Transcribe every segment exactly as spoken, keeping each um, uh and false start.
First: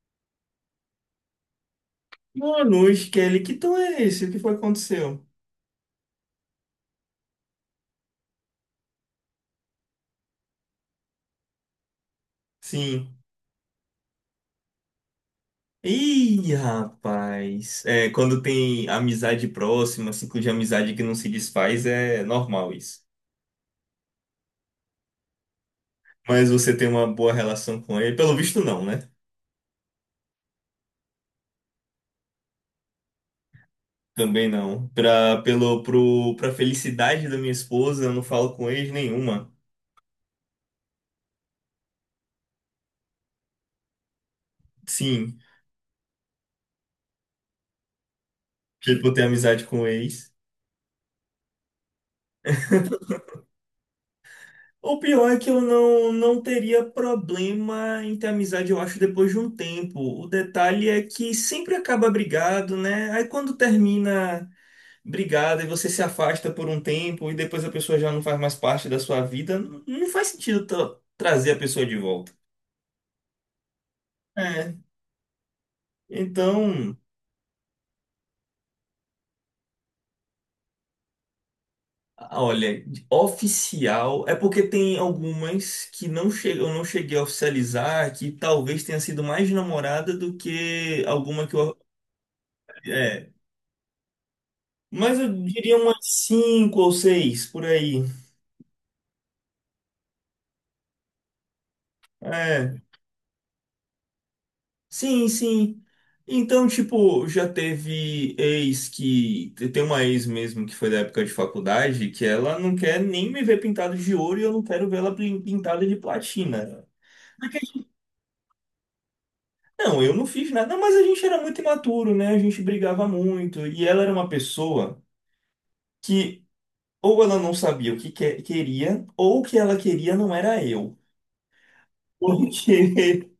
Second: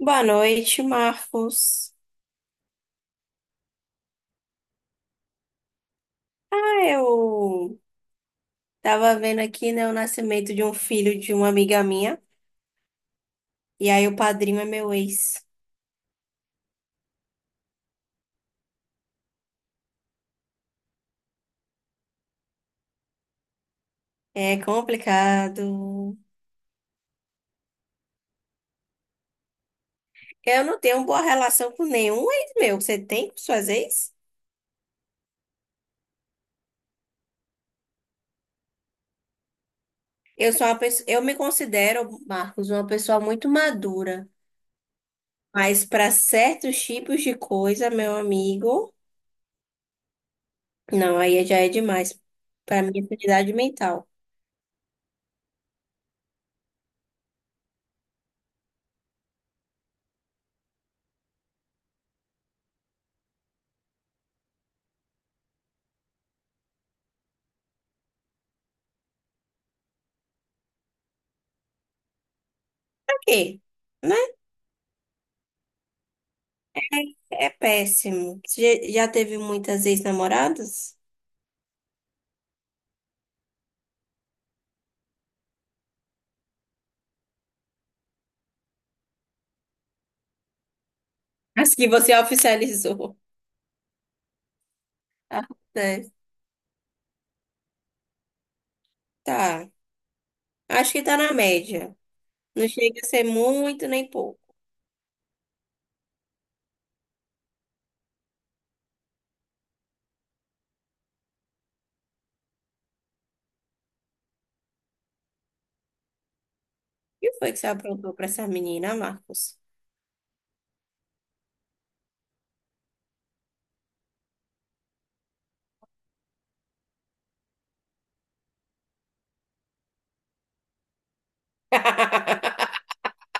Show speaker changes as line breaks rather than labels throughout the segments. Boa noite, Marcos.
Manus, Kelly, que tom é esse? O que foi que aconteceu?
Ah, eu tava vendo aqui, né, o nascimento de um filho de uma amiga minha,
Sim.
e aí o padrinho é meu ex.
Ih, rapaz. É, quando tem amizade próxima, ciclo de amizade que não se desfaz, é normal isso.
É complicado.
Mas você tem uma boa relação com ele? Pelo visto, não, né?
Eu não tenho boa relação com nenhum ex meu. Você tem com suas ex?
Também não. Pra, pelo, pro, pra felicidade da minha esposa, eu não falo com ex nenhuma.
Eu sou uma pessoa, eu me considero, Marcos, uma pessoa muito madura,
Sim,
mas para certos tipos de coisa, meu amigo,
tipo, eu tenho amizade com ex.
não, aí já é demais para minha sanidade mental.
O pior é que eu não, não teria problema em ter amizade, eu acho, depois de um tempo. O detalhe é que sempre acaba brigado, né? Aí quando termina brigado e você se afasta por um tempo e depois a pessoa já não faz mais parte da sua vida, não, não faz sentido tra- trazer a pessoa de volta.
Por quê?
É. Então,
É péssimo. Você Já já teve muitas ex-namoradas?
olha, oficial é porque tem algumas que não che- eu não cheguei a oficializar, que talvez tenha sido mais namorada do que alguma que
As
eu.
que você oficializou.
É, mas eu
Ah.
diria umas
Tá.
cinco ou seis por aí.
Tá. Acho que tá na média. Não
É,
chega a ser muito nem pouco.
sim, sim. Então, tipo, já teve ex que. Tem uma ex mesmo que foi da época de faculdade que ela não quer nem me ver pintado de ouro e eu não quero ver ela pin- pintada de platina.
O que foi que
Porque,
você aprontou pra essa menina, Marcos?
não, eu não fiz nada, mas a gente era muito imaturo, né? A gente brigava muito. E ela era uma pessoa que ou ela não sabia o que que- é, queria, ou o que ela queria não era eu. Porque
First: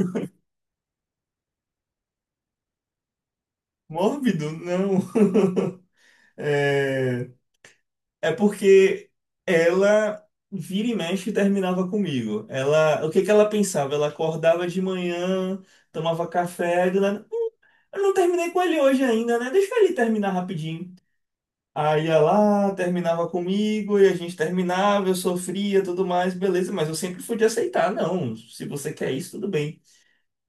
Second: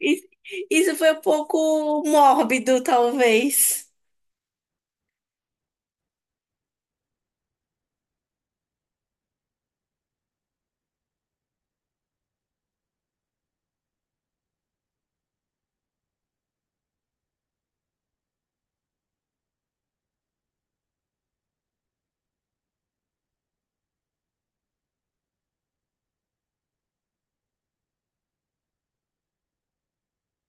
Isso isso foi um pouco mórbido, talvez.
mórbido, não. É, é porque ela vira e mexe e terminava comigo. Ela, o que que ela pensava? Ela acordava de manhã, tomava café, do nada: "Eu não terminei com ele hoje ainda, né? Deixa ele terminar rapidinho." Aí ia lá, terminava comigo e a gente terminava, eu sofria, tudo mais, beleza, mas eu sempre fui de aceitar, não. Se você quer isso, tudo bem.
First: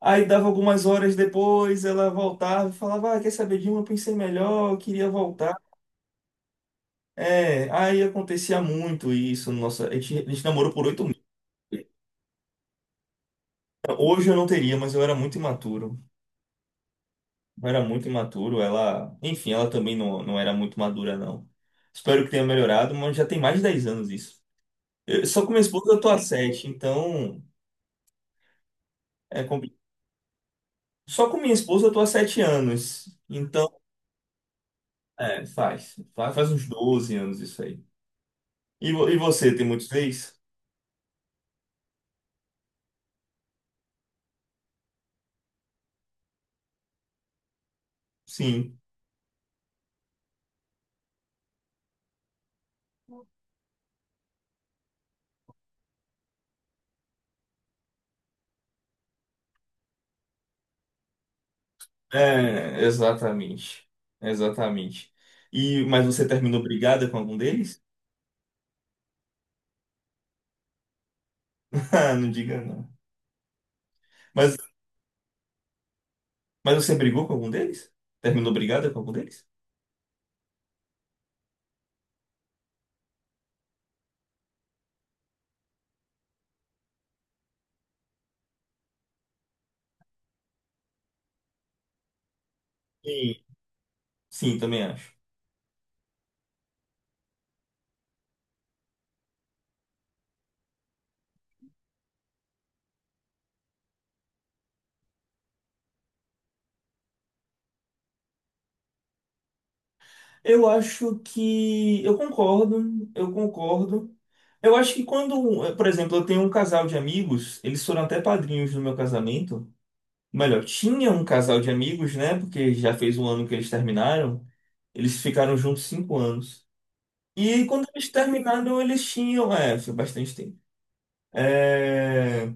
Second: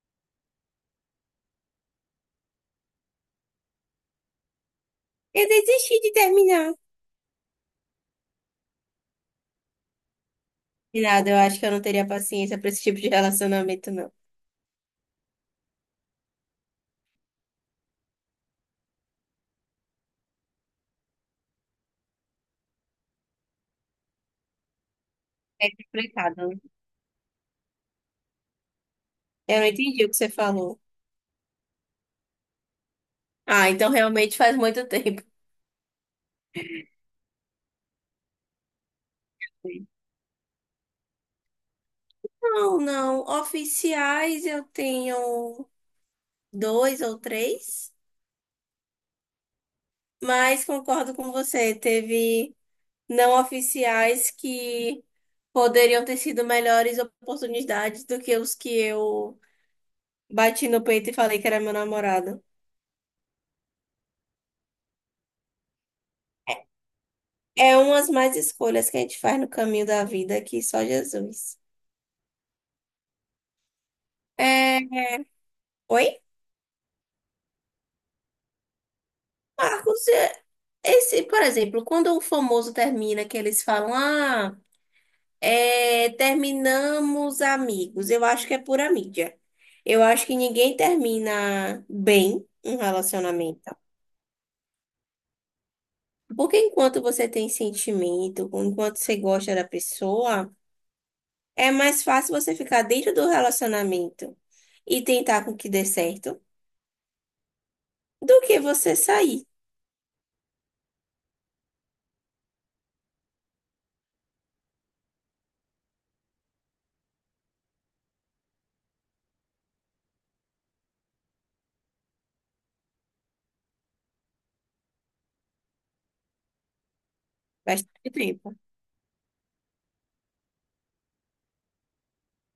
Aí dava algumas horas depois, ela voltava e falava: "Ah, quer saber de uma? Eu pensei melhor, eu queria
Eu
voltar."
desisti de terminar.
É, aí acontecia muito isso. Nossa, a gente, a gente namorou por
De
oito meses.
nada, eu acho que eu não teria paciência pra esse tipo de relacionamento, não.
Hoje eu não teria, mas eu era muito imaturo. Eu era muito imaturo. Ela, enfim, ela também não, não era muito madura, não. Espero que tenha melhorado, mas já tem mais de dez anos isso. Eu- só com minha
É
esposa eu tô há
complicado, né?
sete, então é
Eu não
complicado.
entendi o que você falou.
Só com minha esposa eu tô há sete anos.
Ah,
Então,
então realmente faz muito tempo.
é, faz. Faz, faz uns doze anos isso aí. E, vo- e você, tem muitos ex?
Não, não. Oficiais eu tenho dois ou três,
Sim.
mas concordo com você. Teve não oficiais que poderiam ter sido melhores oportunidades do que os que eu bati no peito e falei que era meu namorado.
É, exatamente. Exatamente. E, mas você
É
terminou brigada com algum
é
deles?
umas mais escolhas que a gente faz no caminho da vida que só Jesus.
Ah, não diga não. Mas,
É... Oi,
mas você brigou com algum deles? Terminou brigada com algum deles?
Marcos, é- esse, por exemplo, quando o famoso termina, que eles falam, ah. É, terminamos amigos. Eu acho que é pura mídia. Eu acho que ninguém termina bem um
Sim.
relacionamento.
Sim, também acho.
Porque enquanto você tem sentimento, enquanto você gosta da pessoa, é mais fácil você ficar dentro do relacionamento e tentar com que dê certo do que você sair
Eu acho que. Eu concordo, eu concordo. Eu acho que quando, eh, por exemplo, eu tenho um casal de amigos, eles foram até padrinhos no meu casamento. Melhor, tinha um casal de amigos, né? Porque já fez um ano que eles terminaram. Eles ficaram juntos cinco anos. E quando
bastante
eles
tempo.
terminaram, eles tinham, é, foi bastante tempo. É,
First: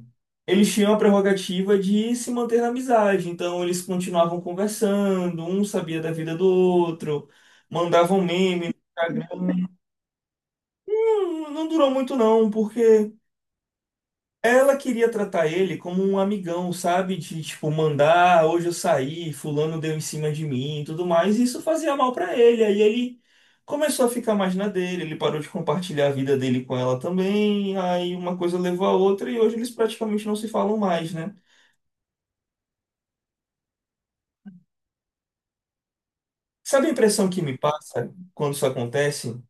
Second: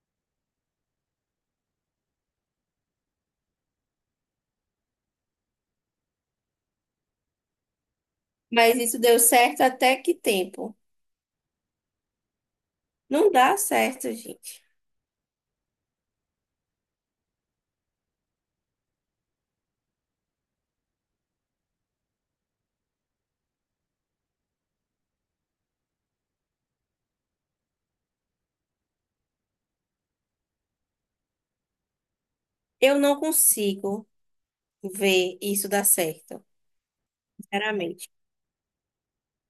eles tinham a prerrogativa de se manter na amizade, então eles continuavam conversando, um sabia da vida do outro, mandavam meme no
Mas isso deu certo
Instagram.
até que tempo?
Não, não durou muito não, porque
Não dá certo, gente.
ela queria tratar ele como um amigão, sabe? De tipo, mandar: "Ah, hoje eu saí, fulano deu em cima de mim e tudo mais." E isso fazia mal pra ele. Aí ele começou a ficar mais na dele, ele parou de compartilhar a vida dele com ela também. Aí uma coisa levou a outra e hoje eles praticamente não se falam mais, né?
Eu não consigo ver isso dar certo,
Sabe a impressão que me
sinceramente.
passa quando isso acontece?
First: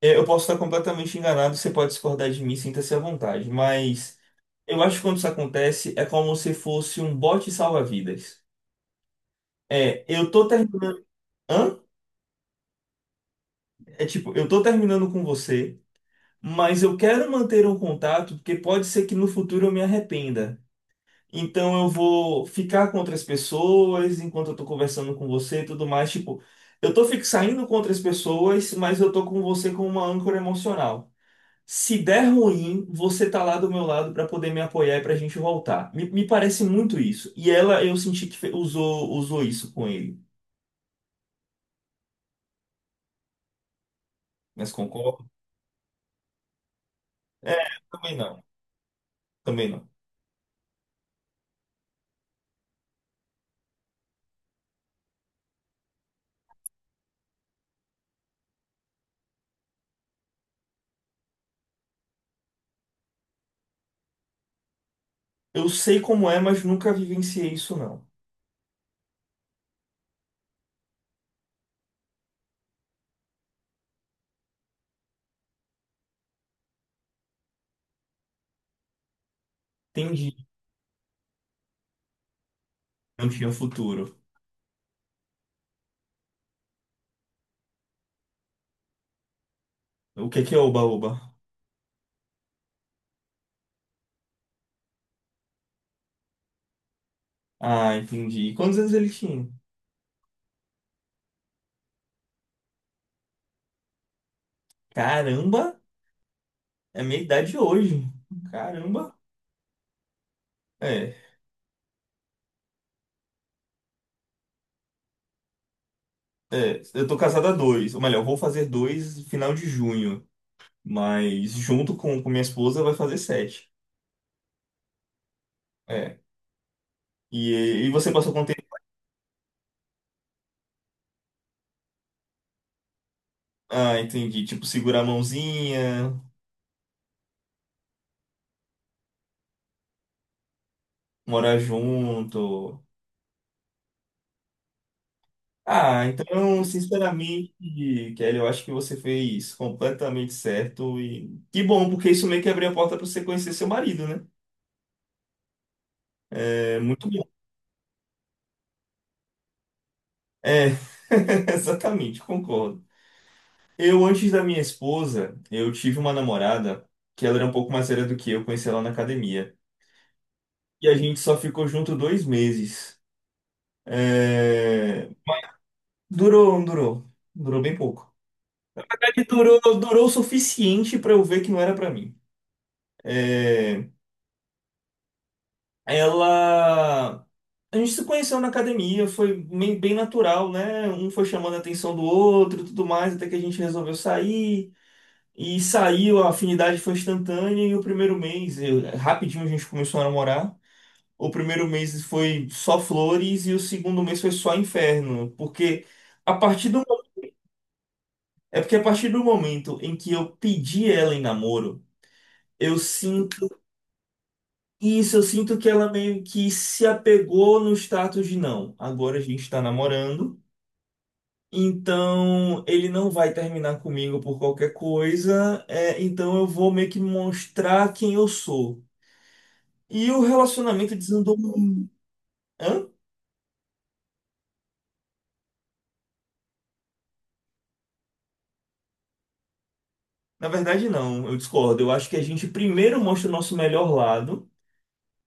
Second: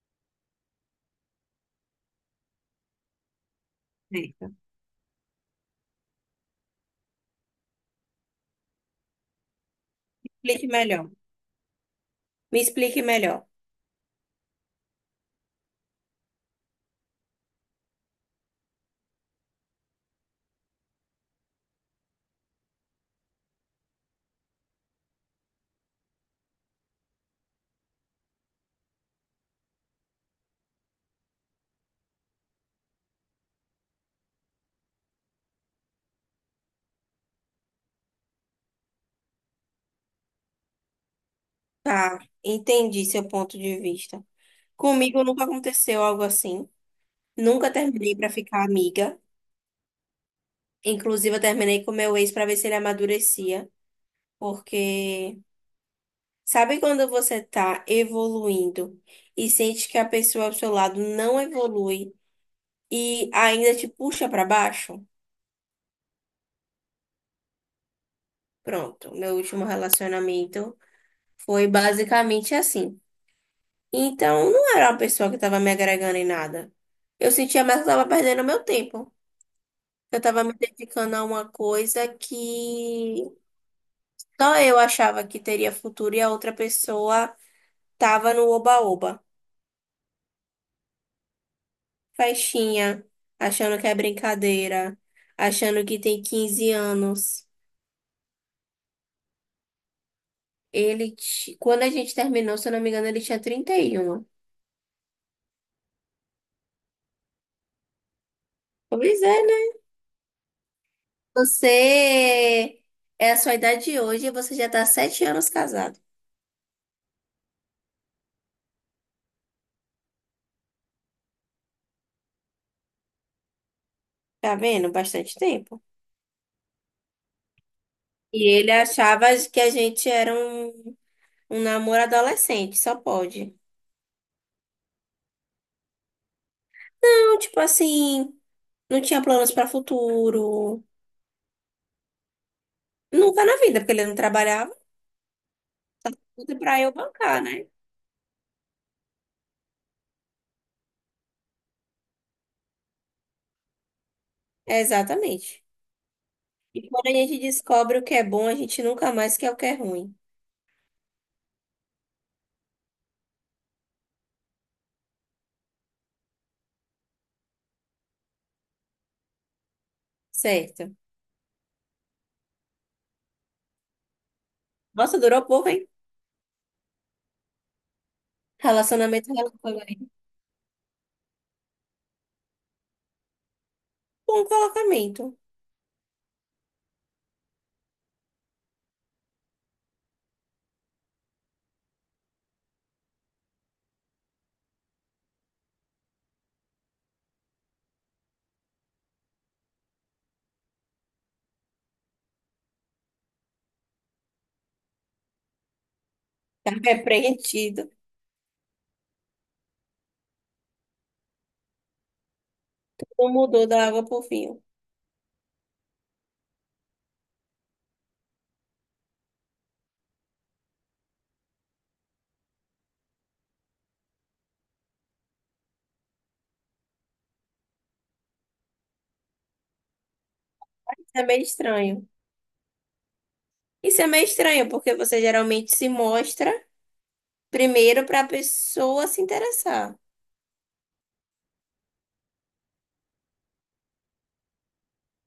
É, eu posso estar completamente enganado, você pode discordar de mim, sinta-se à vontade. Mas
É.
eu acho que quando isso acontece é como se fosse um bote salva-vidas. É, eu tô
Explique
terminando.
melhor.
Hã?
Me explique melhor.
É tipo, eu tô terminando com você, mas eu quero manter um contato porque pode ser que no futuro eu me arrependa. Então eu vou ficar com outras pessoas enquanto eu tô conversando com você e tudo mais. Tipo, eu tô fi- saindo com outras pessoas, mas eu tô com você como uma âncora emocional. Se der ruim, você tá lá do meu lado pra poder me apoiar e pra gente voltar. Me, me parece muito isso. E ela, eu senti que fe- usou, usou isso com ele.
Tá, entendi seu ponto de vista.
Mas concordo?
Comigo nunca aconteceu algo assim.
É,
Nunca
também
terminei pra
não.
ficar amiga.
Também não.
Inclusive, eu terminei com meu ex pra ver se ele amadurecia. Porque sabe quando você tá evoluindo e sente que a pessoa ao seu lado não evolui e ainda te puxa pra baixo?
Eu sei como é, mas nunca vivenciei isso, não.
Pronto, meu último relacionamento foi basicamente assim. Então, não era uma pessoa que estava me agregando em nada. Eu sentia mais que eu estava perdendo meu tempo. Eu estava
Entendi.
me dedicando a uma coisa que
Não tinha futuro.
só eu achava que teria futuro e a outra pessoa estava no oba-oba.
O que é que é oba-oba?
Festinha, achando que é brincadeira, achando que tem quinze anos.
Ah, entendi. E quantos anos ele tinha?
Ele, ti- quando a gente terminou, se eu não me engano, ele tinha trinta e um.
Caramba, é a minha idade hoje. Caramba.
Pois é, né?
É,
Você é a sua idade hoje e você já está sete anos casado.
é. Eu tô casado há dois. Ou melhor, vou fazer dois no final de junho. Mas junto com, com minha esposa vai fazer sete.
Tá vendo? Bastante tempo.
É. E, e você passou quanto
E ele
tempo?
achava que a gente era um, um namoro adolescente, só pode.
Ah, entendi. Tipo, segurar a mãozinha,
Não, tipo assim, não tinha planos para futuro.
morar junto.
Nunca na vida, porque ele não trabalhava,
Ah,
tudo
então,
pra eu bancar,
sinceramente,
né?
Kelly, eu acho que você fez completamente certo e que bom, porque isso meio que abriu a porta para você conhecer seu marido, né?
É, exatamente.
É
E quando
muito
a
bom.
gente descobre o que é bom, a gente nunca mais quer o que é ruim.
É, exatamente, concordo. Eu, antes da minha esposa, eu tive uma namorada que ela era um pouco mais velha do que eu, conheci ela na academia. E
Certo.
a gente só ficou junto dois meses. É,
Nossa, durou pouco, hein?
durou, não durou. Durou bem pouco. Na verdade,
Relacionamento,
durou, durou o
relacionamento.
suficiente para eu ver que não era para mim. É,
Bom colocamento.
ela. A gente se conheceu na academia, foi bem, bem natural, né? Um foi chamando a atenção do outro, e tudo mais, até que a gente resolveu sair. E saiu, a afinidade foi instantânea. E o primeiro mês, eu- rapidinho a gente começou a namorar. O primeiro mês foi só flores e o segundo mês foi só inferno. Porque a partir
Tá
do,
repreendido.
é porque a partir do momento em que eu pedi ela em namoro, eu
Não mudou da água pro vinho.
isso, eu sinto que ela meio que se apegou no status de não. Agora a gente está namorando, então ele não vai terminar comigo por qualquer coisa, é, então eu vou meio que mostrar quem eu sou. E o relacionamento
Isso é
desandou.
meio
mu-
estranho.
Hã?
Isso é meio estranho, porque você geralmente se mostra. Primeiro para a pessoa se interessar.
Na verdade, não, eu discordo. Eu acho que a gente primeiro mostra o nosso melhor lado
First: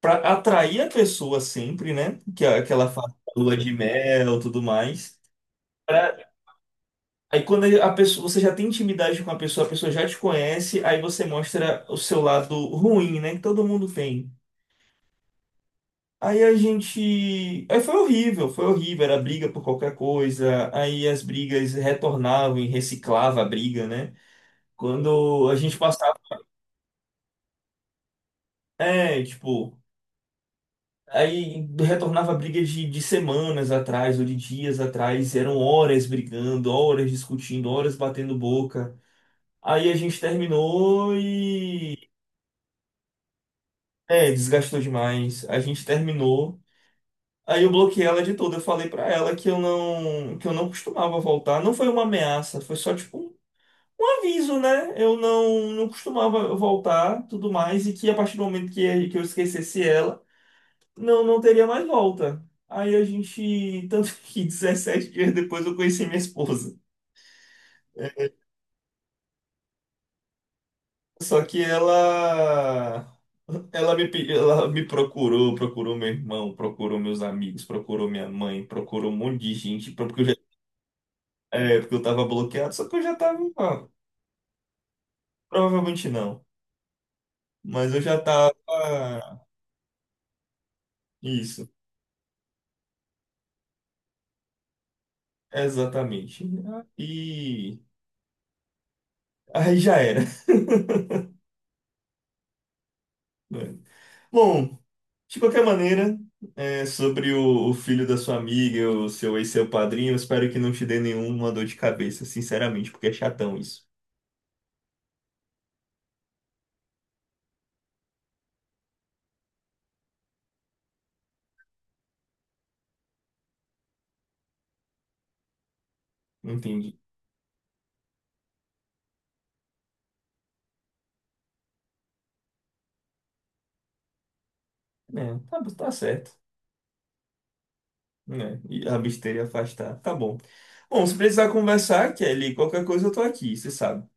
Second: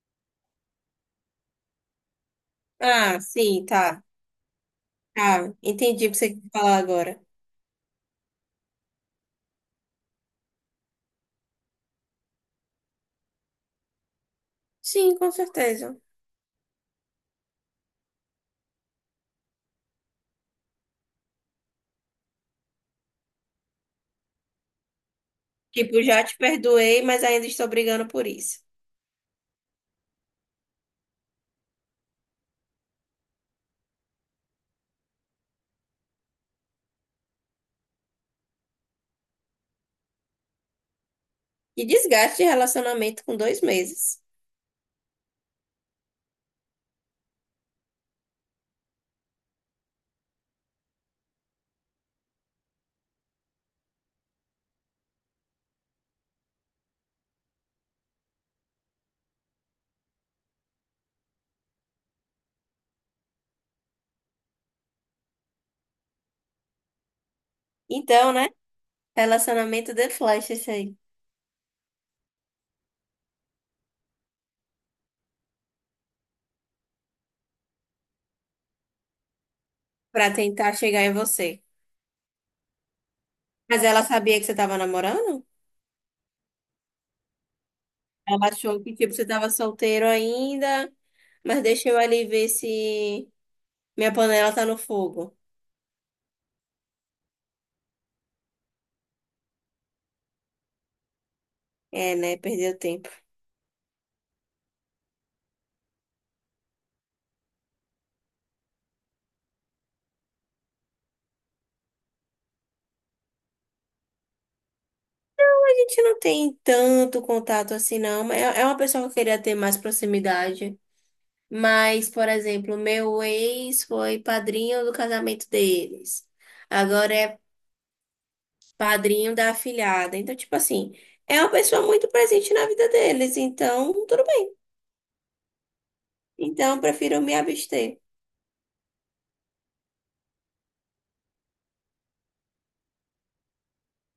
para atrair a pessoa sempre, né? Que é aquela fase
Ah,
da lua
sim,
de
tá.
mel, tudo mais.
Tá, entendi o que você quer falar agora.
Aí quando a pessoa, você já tem intimidade com a pessoa, a pessoa já te conhece, aí você mostra o seu lado ruim, né? Que todo mundo tem.
Sim, com certeza.
Aí a gente. Aí foi horrível, foi horrível. Era briga por qualquer coisa. Aí as brigas retornavam e reciclava a briga, né? Quando a gente
Tipo,
passava.
já te perdoei, mas ainda estou brigando por isso.
É, tipo. Aí retornava briga de, de semanas atrás ou de dias atrás. Eram horas brigando, horas discutindo, horas batendo boca. Aí a gente terminou e
E desgaste de relacionamento com dois meses.
é, desgastou demais. A gente terminou. Aí eu bloqueei ela de tudo. Eu falei pra ela que eu não, que eu não costumava voltar. Não foi uma ameaça, foi só tipo um, um aviso, né? Eu não, não costumava voltar, tudo mais, e que a partir do momento que, que eu esquecesse ela, não, não teria mais volta. Aí a gente, tanto que dezessete dias depois eu conheci minha esposa.
Então, né? Relacionamento de flash isso aí.
Só que ela ela me pe- ela me procurou, procurou meu irmão, procurou meus amigos, procurou minha mãe, procurou um monte de gente, porque eu
Pra
já,
tentar chegar em você.
é, porque eu tava bloqueado, só que eu já tava,
Mas
ó,
ela sabia que você tava namorando?
provavelmente não, mas eu já
Ela
tava,
achou que, tipo, você tava solteiro ainda, mas
isso,
deixa eu ali ver se minha panela tá no fogo.
exatamente. E aí já era.
É, né? Perdeu tempo.
Bom, de qualquer maneira, é, sobre o, o filho da sua amiga, o seu ex, seu padrinho, eu espero que não te dê nenhuma dor de cabeça, sinceramente, porque é chatão isso.
A gente não tem tanto contato assim, não, mas É é uma pessoa que eu queria ter mais proximidade. Mas, por exemplo, meu ex foi padrinho do casamento deles.
Entendi.
Agora é padrinho da afilhada. Então, tipo assim, é uma pessoa muito presente na vida deles. Então, tudo bem.
É, tá, tá certo.
Então, eu prefiro me abster.
Né? E abster e afastar. Tá, tá bom. Bom, se precisar conversar, Kelly, qualquer coisa eu tô aqui, você sabe.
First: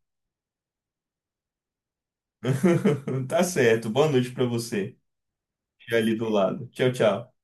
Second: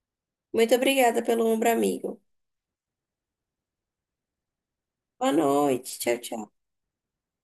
Muito obrigada pelo ombro amigo.
Tá certo. Boa noite pra você.
Boa
Já
noite.
ali
Tchau,
do
tchau.
lado. Tchau, tchau.